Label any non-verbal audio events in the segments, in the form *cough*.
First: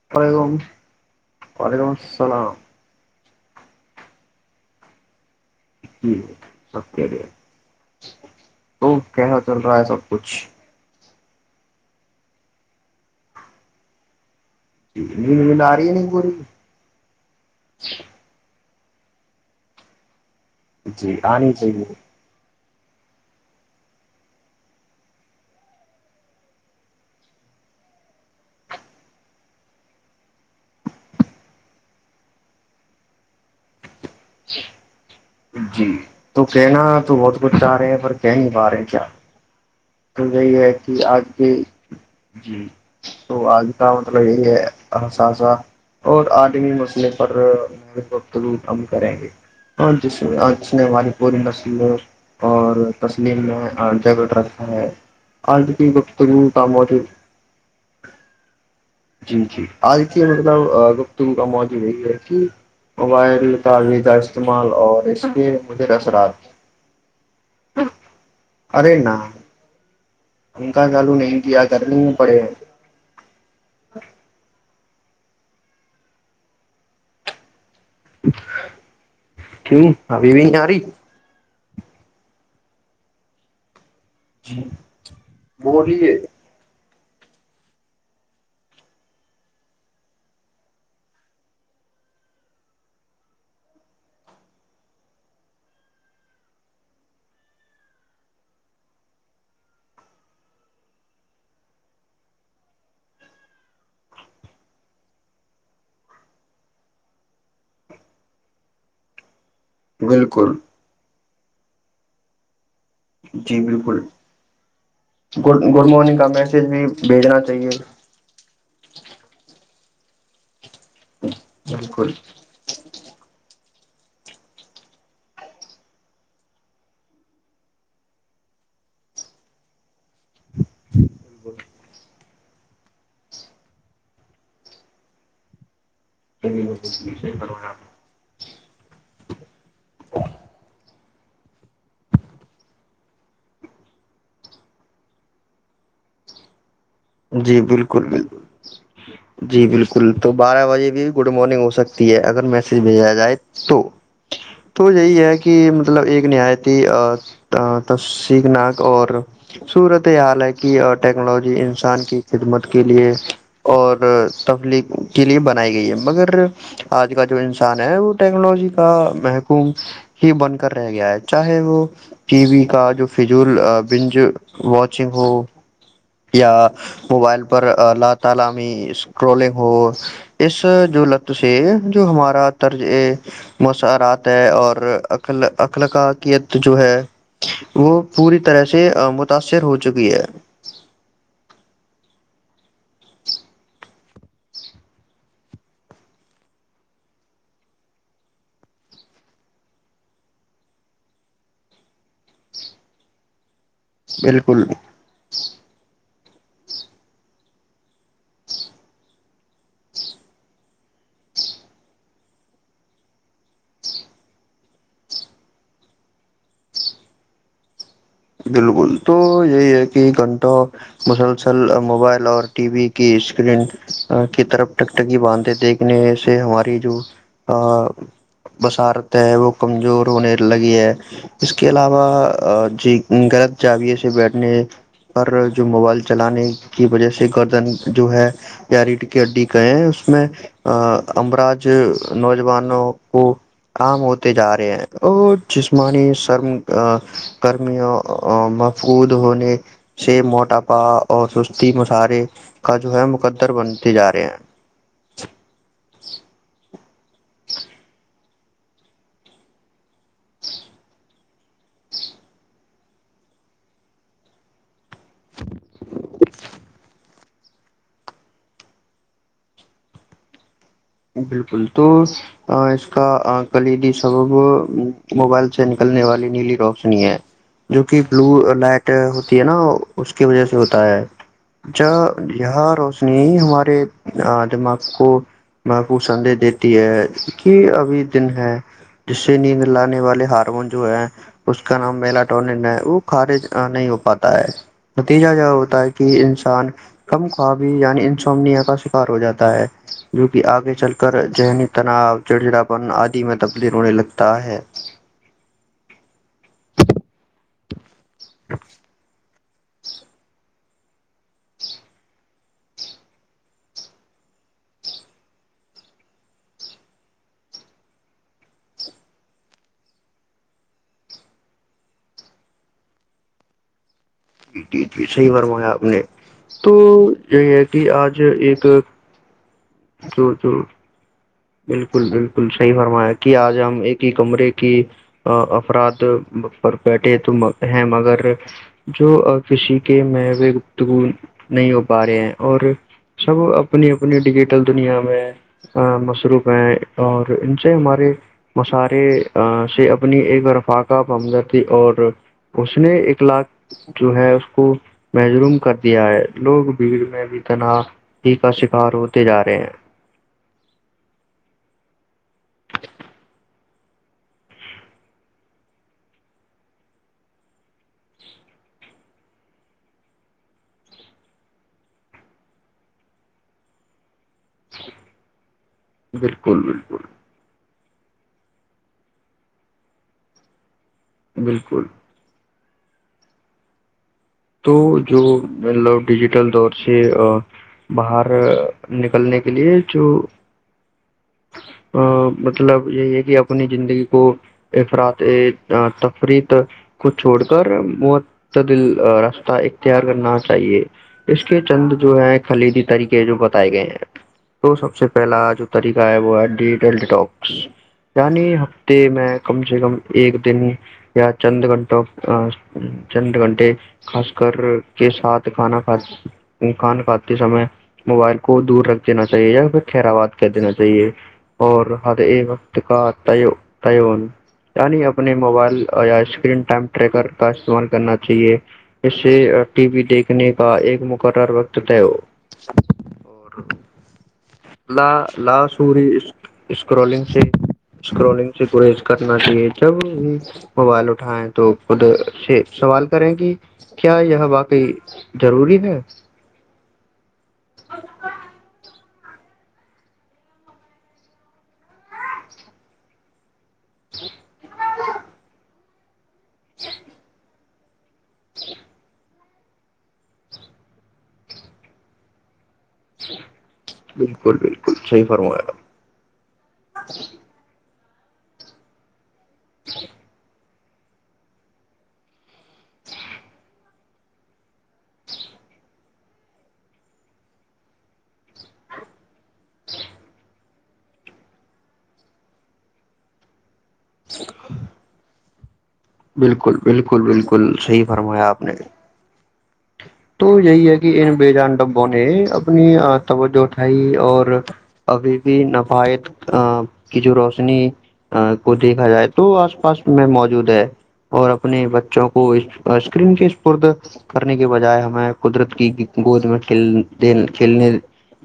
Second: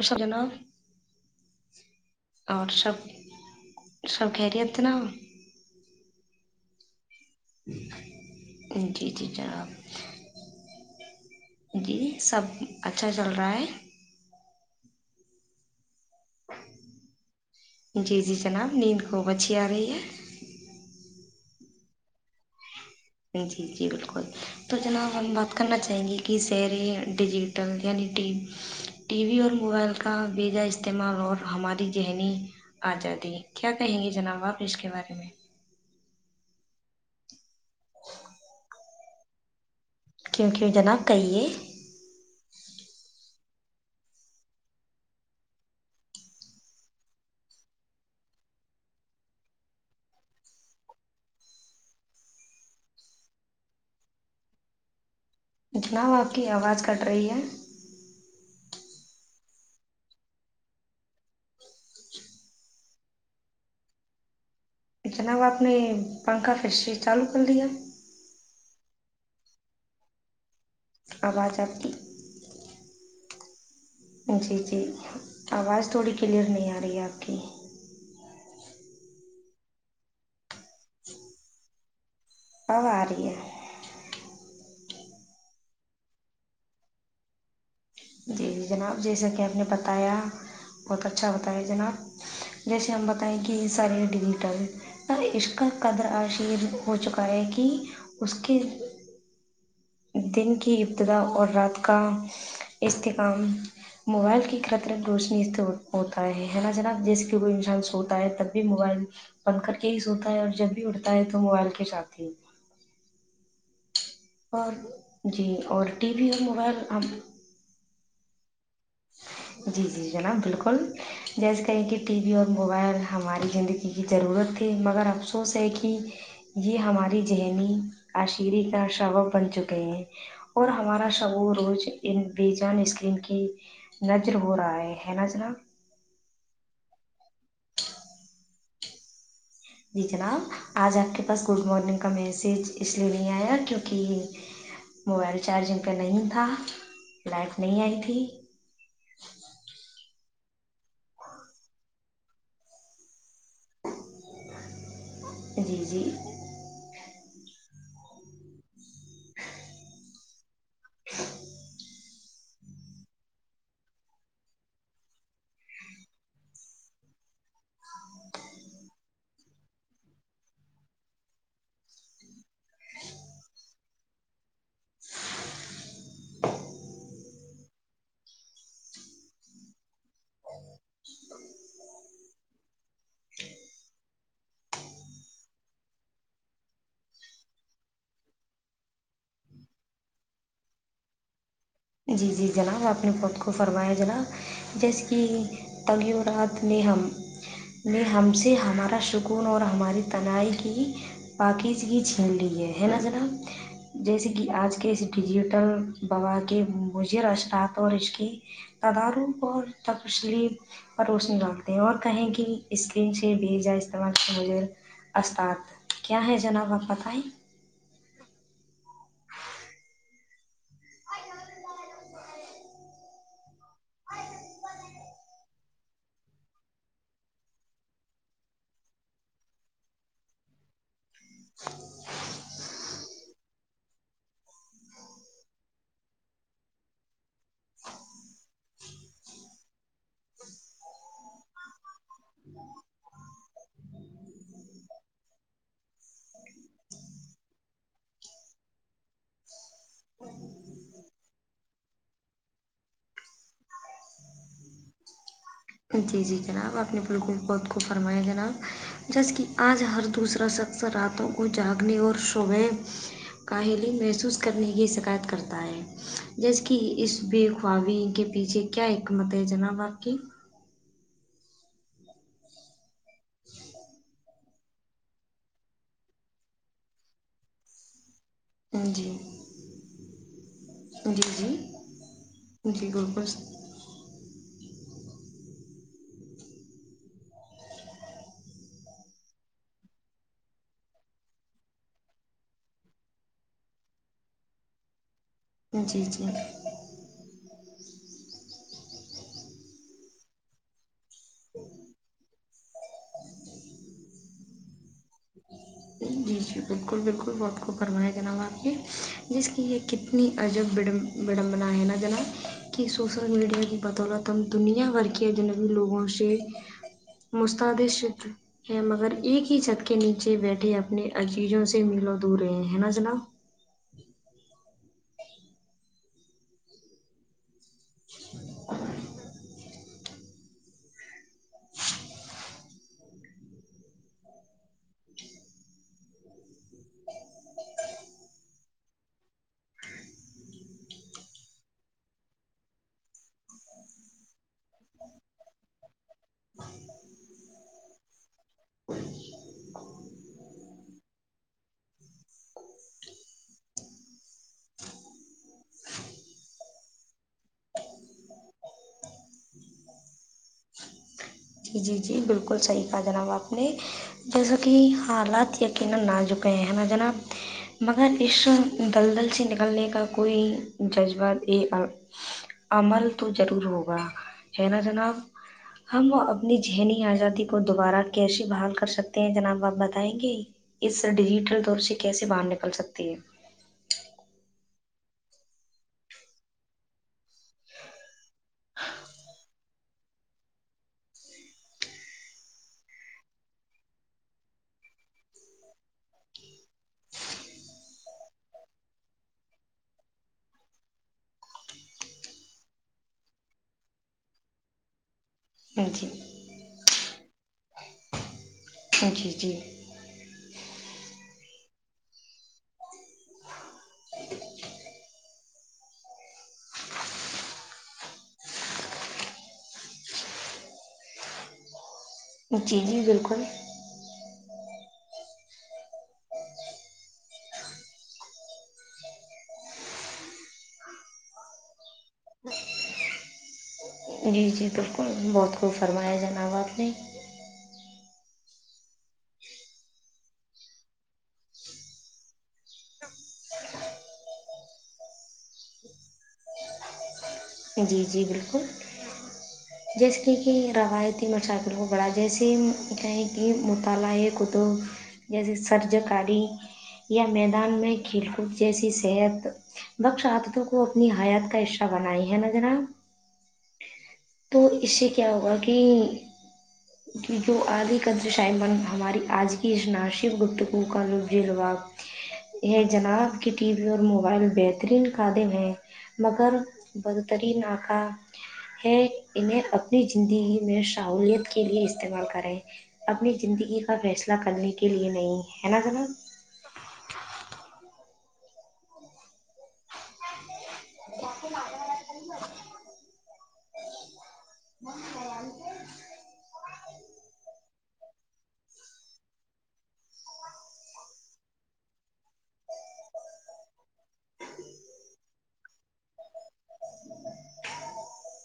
سب جناب وعلیکم وعلیکم السلام اور سب سب گیریت ن جی ہے ست د تو جی جی کیسا چل رہا ہے جناب سب کچھ جی سب اچھا چل رہا ہے ج نہیں زین آ رہی ہے نہیں ب جی جی جناب نیند کو بچیا رہی ہے جی آنی چاہیے جی جی بالکل تو جناب ہم بات کرنا چاہیں گے کہ سیریں ڈیجیٹل یعنی ٹی وی اور موبائل کا بیجا استعمال اور ہماری ذہنی آزادی کیا کہیں گے جناب باپ اسش کے بارے میں تو کہناا تو بہت بتارے ہیں پر کہیں با رہے کیا تو کیوں رہی کیوں ہے کہ جناب آج کہیے بھی جی تو آج کا مطلب یہی ہے اساذہ اور عالمی مسئلے پرفتلوط عم کریں گے اور جس ج نے ہماری پوری نسل اور تسلیم میں جگڑ رکھ ہ آج کی جناب وقت کر آپ کی کام آواز آتے کٹ رہی ہے جی ج آ دیکھیے مطلب گفتگو کا موجو یہی ہے کہ موبائل تعو جناب آپ نے پنکھا ف شری چالو کر لیا ارے ن انک چالو نہیں آواز کیا آپ کی کرنے پڑے جی جی آواز تھوڑی کلیئر نہیں آ رہی ہے آپ کی کیوں ا بھیئی ساری ا آ رہی ہے جی وہ رہ ہے جی جی جناب جیسا کہ ہم نے بتایا بہت اچھا ہوتایا جناب جیسے ہم بتائیں کہ سارے ڈیجیٹل اس کا قدر عشیر ہو چکا ہے کہ اس کے دن کی ابتدا اور رات کا استحکام موبائل کی خطرک روشنی اس ہوتا ہے نا جناب جیسے کہ کوئی انسان سوتا ہے تب بھی موبائل بند کر کے ہی سوتا ہے بالکل اور جب بھی ہے تو موبائل کے ساتھ ہی جی بالکل اور جی گڈ گڈ اور ٹی مارننگ کا وی اور میسج موبائل بھی ہم بھیجنا چاہیے جی جی جناب بالکل جیسے کہیں کہ بالکل ٹی وی اور موبائل ہماری زندگی کی ضرورت تھی مگر افسوس ہے کہ یہ ہماری ذہنی عاشیرے کا شعب بن چکے ہیں اور ہمارا شعو روز ان بے جان اسکرین کی نظر ہو رہا ہے ہے ن جر کرونا جی جناب آج آپ کے باس گڈ مارننگ کا میسیج اس لیے نہیں آیا کیونکہ موبائل چارجنگ کاہ نہیں تھا لائٹ جی نہیں آئی بالکل تھی بالکل جی بالکل تو بارہ بجے بھی گڈ مارننگ ہو سکتی ہے اگر میسیج بھیجا جائے تو تو یہی ہے کہ جی مطلب جی ایک نایتی ا تف سیک ناک اور سورت یہ حال ہے کی اور ٹیکنالوجی کی خدمت کے لیے اور تفلیق کے لیے بنائی گئی ہے مگر آج کا جو انسان ہے وہ ٹیکنالوجی کا محکوم ہی بن کر رہ گیا ہے چاہے وہ ٹی وی کا جو فجول بنج واچنگ ہو یا موبائل پر ل تعالامی اسکرولنگ ہو اس جو لط سے جو ہمارا طرز مسرات ہے اور عل اخلقاکیت جو ہے وہ پوری طرح سے متاثر ہو چکی ہے جی جی جناب اپنے پود کو فرمایا جناب جیسے کہ تغورات نے ہم نے ہم سے ہمارا سکون اور ہماری تنہائی کی پاکیزگی چھین لی ہے ہے نا جناب جیسے کہ بالکل آج کے اس ڈیجیٹل بہات کہ مجر اتاات اور اس کے تدار اور تفسلی پروشنی ڈالتے ہیں اور کہیں کہ اسکرین سے بھیجا استعمال مجھے استاد کیا ہے جناب آپ بتائیں بالکل تو یہی ہے کہ گھنٹوں مسلسل موبائل اور ٹی وی کی اسکرین کی طرفک ٹکی باندھے دیکھنے سے ہماری جو بصارت ہے وہ کمزور ہونے لگی ہے اس کے علاوہ جی جاویے سے بیٹھنے پر جو موبائل چلانے کی وجہ سے گردن جو ہے یا ریھ کے اڈی گئے ہیں اس میں امراج نوجوانوں کو کاام ہوتے جا رہے ہیں اور جسمانی سرم کرمیوں مففود ہونے سے موٹاپا اور سستی مشرے کا جو ہے مقدر بنتے جا رہے ہیں جی جی جناب اپنی بالکل خت کو فرمایا جناب جیسے کہ آج ہر دوسرا شخص راتوں کو جاگنے اور شعبے کاہلی محسوس کرنے کی شکایت کرتا ہے جیس کہ اس بے خوابی کے پیچھے کیا حکمت ہے جناب آپ کی بالکل تو اس کا کلیدی سبب موبائل سے نکلنے والی نیلی روشنی ہے جو کہ و لائٹ جی ہوتی ہے نا اس کی وجہ سے ہوتا ہے جی جی یہاں جی روشنی بالکل ہی جی ہمارے دماغ ا محفوظ سدیش دیتی ہے کہ ابھی دن ہے جس سے نیند لانے والے ہارمون جو ہے اس کا نام ملاٹ ہے وہ کارج نہیں ہو پاتا ہے تیجا ج ہوتا ہے کہ جی انسان کم خوابی یعنی انسنیا ہو جاتا ہے جو کہ آگے چل کر ذہنی تناؤ چڑچڑاپن آدی میں تبدل ہونے لگتا ہے جی جی بالکل بالکل بہت خب فرمیا ج ن ہ آپ کی جس کی یہ کتنی عجب بڈمبنا ہے نا جناب کہ سوسل میڈیا کی بدولت ہم دنیا بھر کے اجنبی لوگوں سے مستدش ہے مگر ایک ہی چت کے نیچے بیٹھے اپنے عجیزوں سے ملو دور رہے ہیں نا جناب جی جی جی صحیح فرمایا آپ نے تو یہ کہ آج ایک *inaudible* بالکل بالکل صحیح فرمایا کہ آج ہم ایک کمرے کی افراد پر بیٹھے تو ہیں مگر جو کسی کے م گفتگ نہیں ہو پا رہے ہیں اور سب اپنی اپنی ڈیجیٹل دنیا میں روپ ہیں اور ان سے ہمارے مسارے سے اپنی ایک رفاقہ پمدر دی اور اس نے الاق جو ہے اس کو محروم کر دیا ہے لوگ بھیڑ میں بھی تناہ ہی کا شکار ہوتے جا رہے ہیں جی جی جی بالکل صحیح کہا جناب آپ نے جیسا کہ حالات یقینا نہ جکے ہیں نا جناب مگر اس دلدل سے نکلنے کا کوئی جذبہ عمل تو ضرور ہوگا ہے نا جناب ہم بالکل بالکل جہنی آ جاتی کوئی دوبارہ کیسی بھال کر سکتے ہیں جناب آپ بتائیں گے اس ڈیجیٹل دور بالکل سے کیس باندنے بل سکتی ہے تو جو مطلب ڈیجیٹل دور سے باہر نکلنے کے لیے جو ا مطلب یہی ہے کہ اپنی زندگی کو افرط تفریت کو چھوڑ کر معتدل راستہ اختیار کرنا چاہیے اس کے چند جو ہے خلیدی طریقے جو بتائے گئے ہیں تو سب سے پہلا آ جو ہے طریق جی گائے بہڈ ٹی ٹاک یعنی ت میں جی جی کم سے کم ایک دن ہی یا چند گھنٹوں چند گھنٹے خاص کر کے ساتھ کھانا کھ کھانا کھاتے سمے موبائل کو دور رکھ دینا چاہیے یا پھر کراواد کہ دینا چاہیے صحی ہے اور ہ یہ وقت جی کا جی ت بالکل تی یعنی اپنے موبائل یا اسکرین ٹائم ٹریکر کا استعمال کرنا چاہیے اس سے ٹی وی دیکھنے کا ایک مقرر وقت طے ہو اور جی جی بالکل بہت خوب سوری فرمایا جناب آپ نے اسکرولنگ سے اسکرولنگ سے گیز کرنا چاہے جب وہ موبائل اٹھائیں تو خود سے سوال کریں گ کیا یہ واقعی ضروری ہے جی جی بالکل جیسے کہ روایتی موٹر سائیکل کو بڑا جیسےیں کہ موٹر کال ہے کت جیسے سرجکاری *unintelligible* یا میں دان میں کھیل کود جیسے صحت بخش آادتوں کو اپنی حیات کا حصہ بنائے ہیں ن جرا *unintelligible* بالکل تو اس بالکل سے صحیح کیا ہوگا فرمایا کہ جو آگے کے *unintelligible* ج شاہ من ہماری آج ہی ک ناشی بٹ کا لبظیلاب یہ جناب کی ٹی وی اور موبائل بہترین کادم ہیں مگر بدترین ناکہ ہے انہیں اپنی زندگی میں سہولیت کے لیے استعمال کریں اپنی زندگی کا فیصلہ کرنے کے لیے نہیں ہے ن جانا بالکل بالکل بالکل صحیح فرمایا آپ نے تو یہی ہے کہ ان بیےجان ڈبوں نے اپنی توجہ اٹھائی اور ابھی بھی نفایت ا کی جو روشنی کو دیکھا جائے تو آس پاس میں موجود ہے اور اپنے بچوں کو اسکرین کے اسپد کرنے کے بجائے ہم ہم قدرت کی گود میں کھیلنے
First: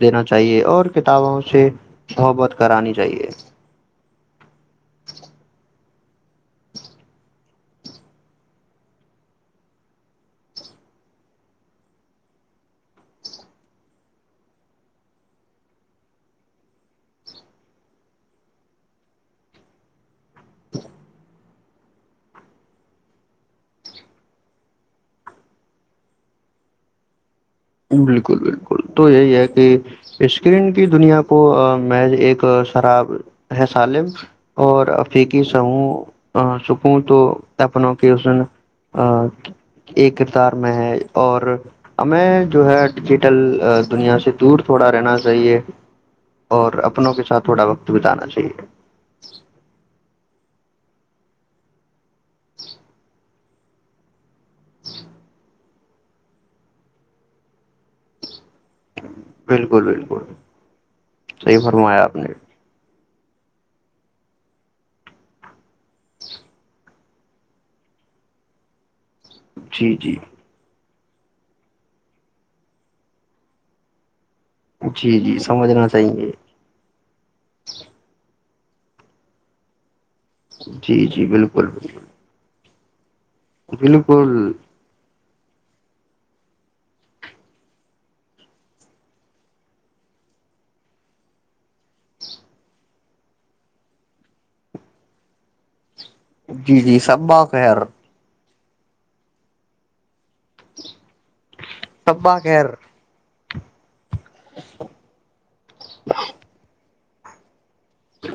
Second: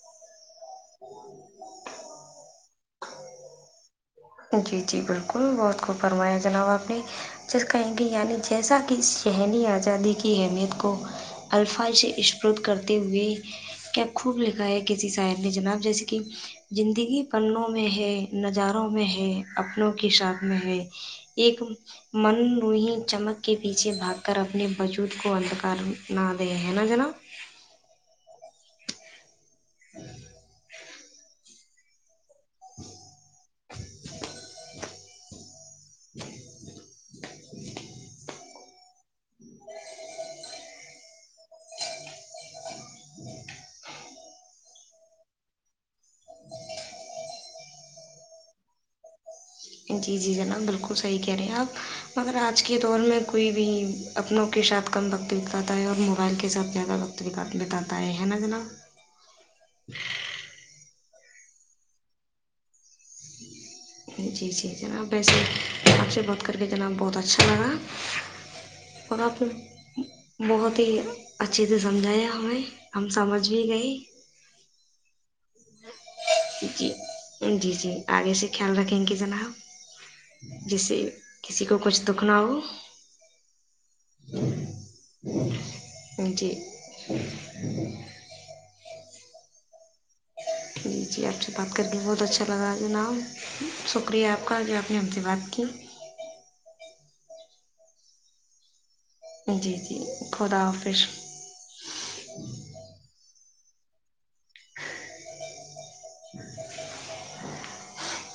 دینا چاہیے اور کتابوں سے بحبت کرانی چاہیے *unintelligible* جی جی بالکل بہت خوب فرمایا جناب آپ نے جس کہیں گے یعنی جیسا کہ ذہنی آزادی کی اہمیت کو الفاظ عشپرط کرتے ہوئے کیا خوب لکھا ہے کسی صاحر نے جناب جیسے کہ زندگی پنوں میں ہے نظاروں میں ہے اپنوں کی سات میں ایک من روہی چمک کے پیچھے بھاگ کر اپنے بجود کو اندکار نہ دے ہیں نا جنا بالکل بالکل تو یہی ہے کہ اسکرین کی دنیا کو م ایک شراب ہے الم اور افیقی چوں سک تو اپنوں کی اسن ایک کردار میں ہے اوریں جو ہے ڈیجیٹل دنیا سے دور تھوڑا رہنا چاہیے اور اپنوں کے ساتھ تھوڑا وقت بتانا چاہیے جی جی جناب بالکل صحیح کہہ رہے ہیں آپ مگر آج کے دور میں کوئی بھی اپنوں کے ساتھ کم وقت بتاتا ہے اور موبائل کے ساتھ زیادہ وقت بتا بتاتا ہے نا جناب بالکل بالکل صحیح فرمایا آپ نے جی جی جناب ویسے آپ سے بات کر کے جناب بہت اچھا لگا پ جی پ جی بہت ہی اچھے سے سمجھایا ہمیں ہم سمجھ بھی گئے جی جی سمجھنا چاہیے جی جی جی آگے سے خیال رکھیں گ جنا ہ جیسے جی جی کسی بالکل کو کچھ دکھ نہ ہو بالکل ان ج جی جی آپ سے بات کر کے بہت اچھا لگا جناب شکریہ آپ کا جو آپ نے ہم سے بات کی جی جی سب بق ہے جی جی د خوودا آفش صبا خیر *inaudible* ہاں اچھ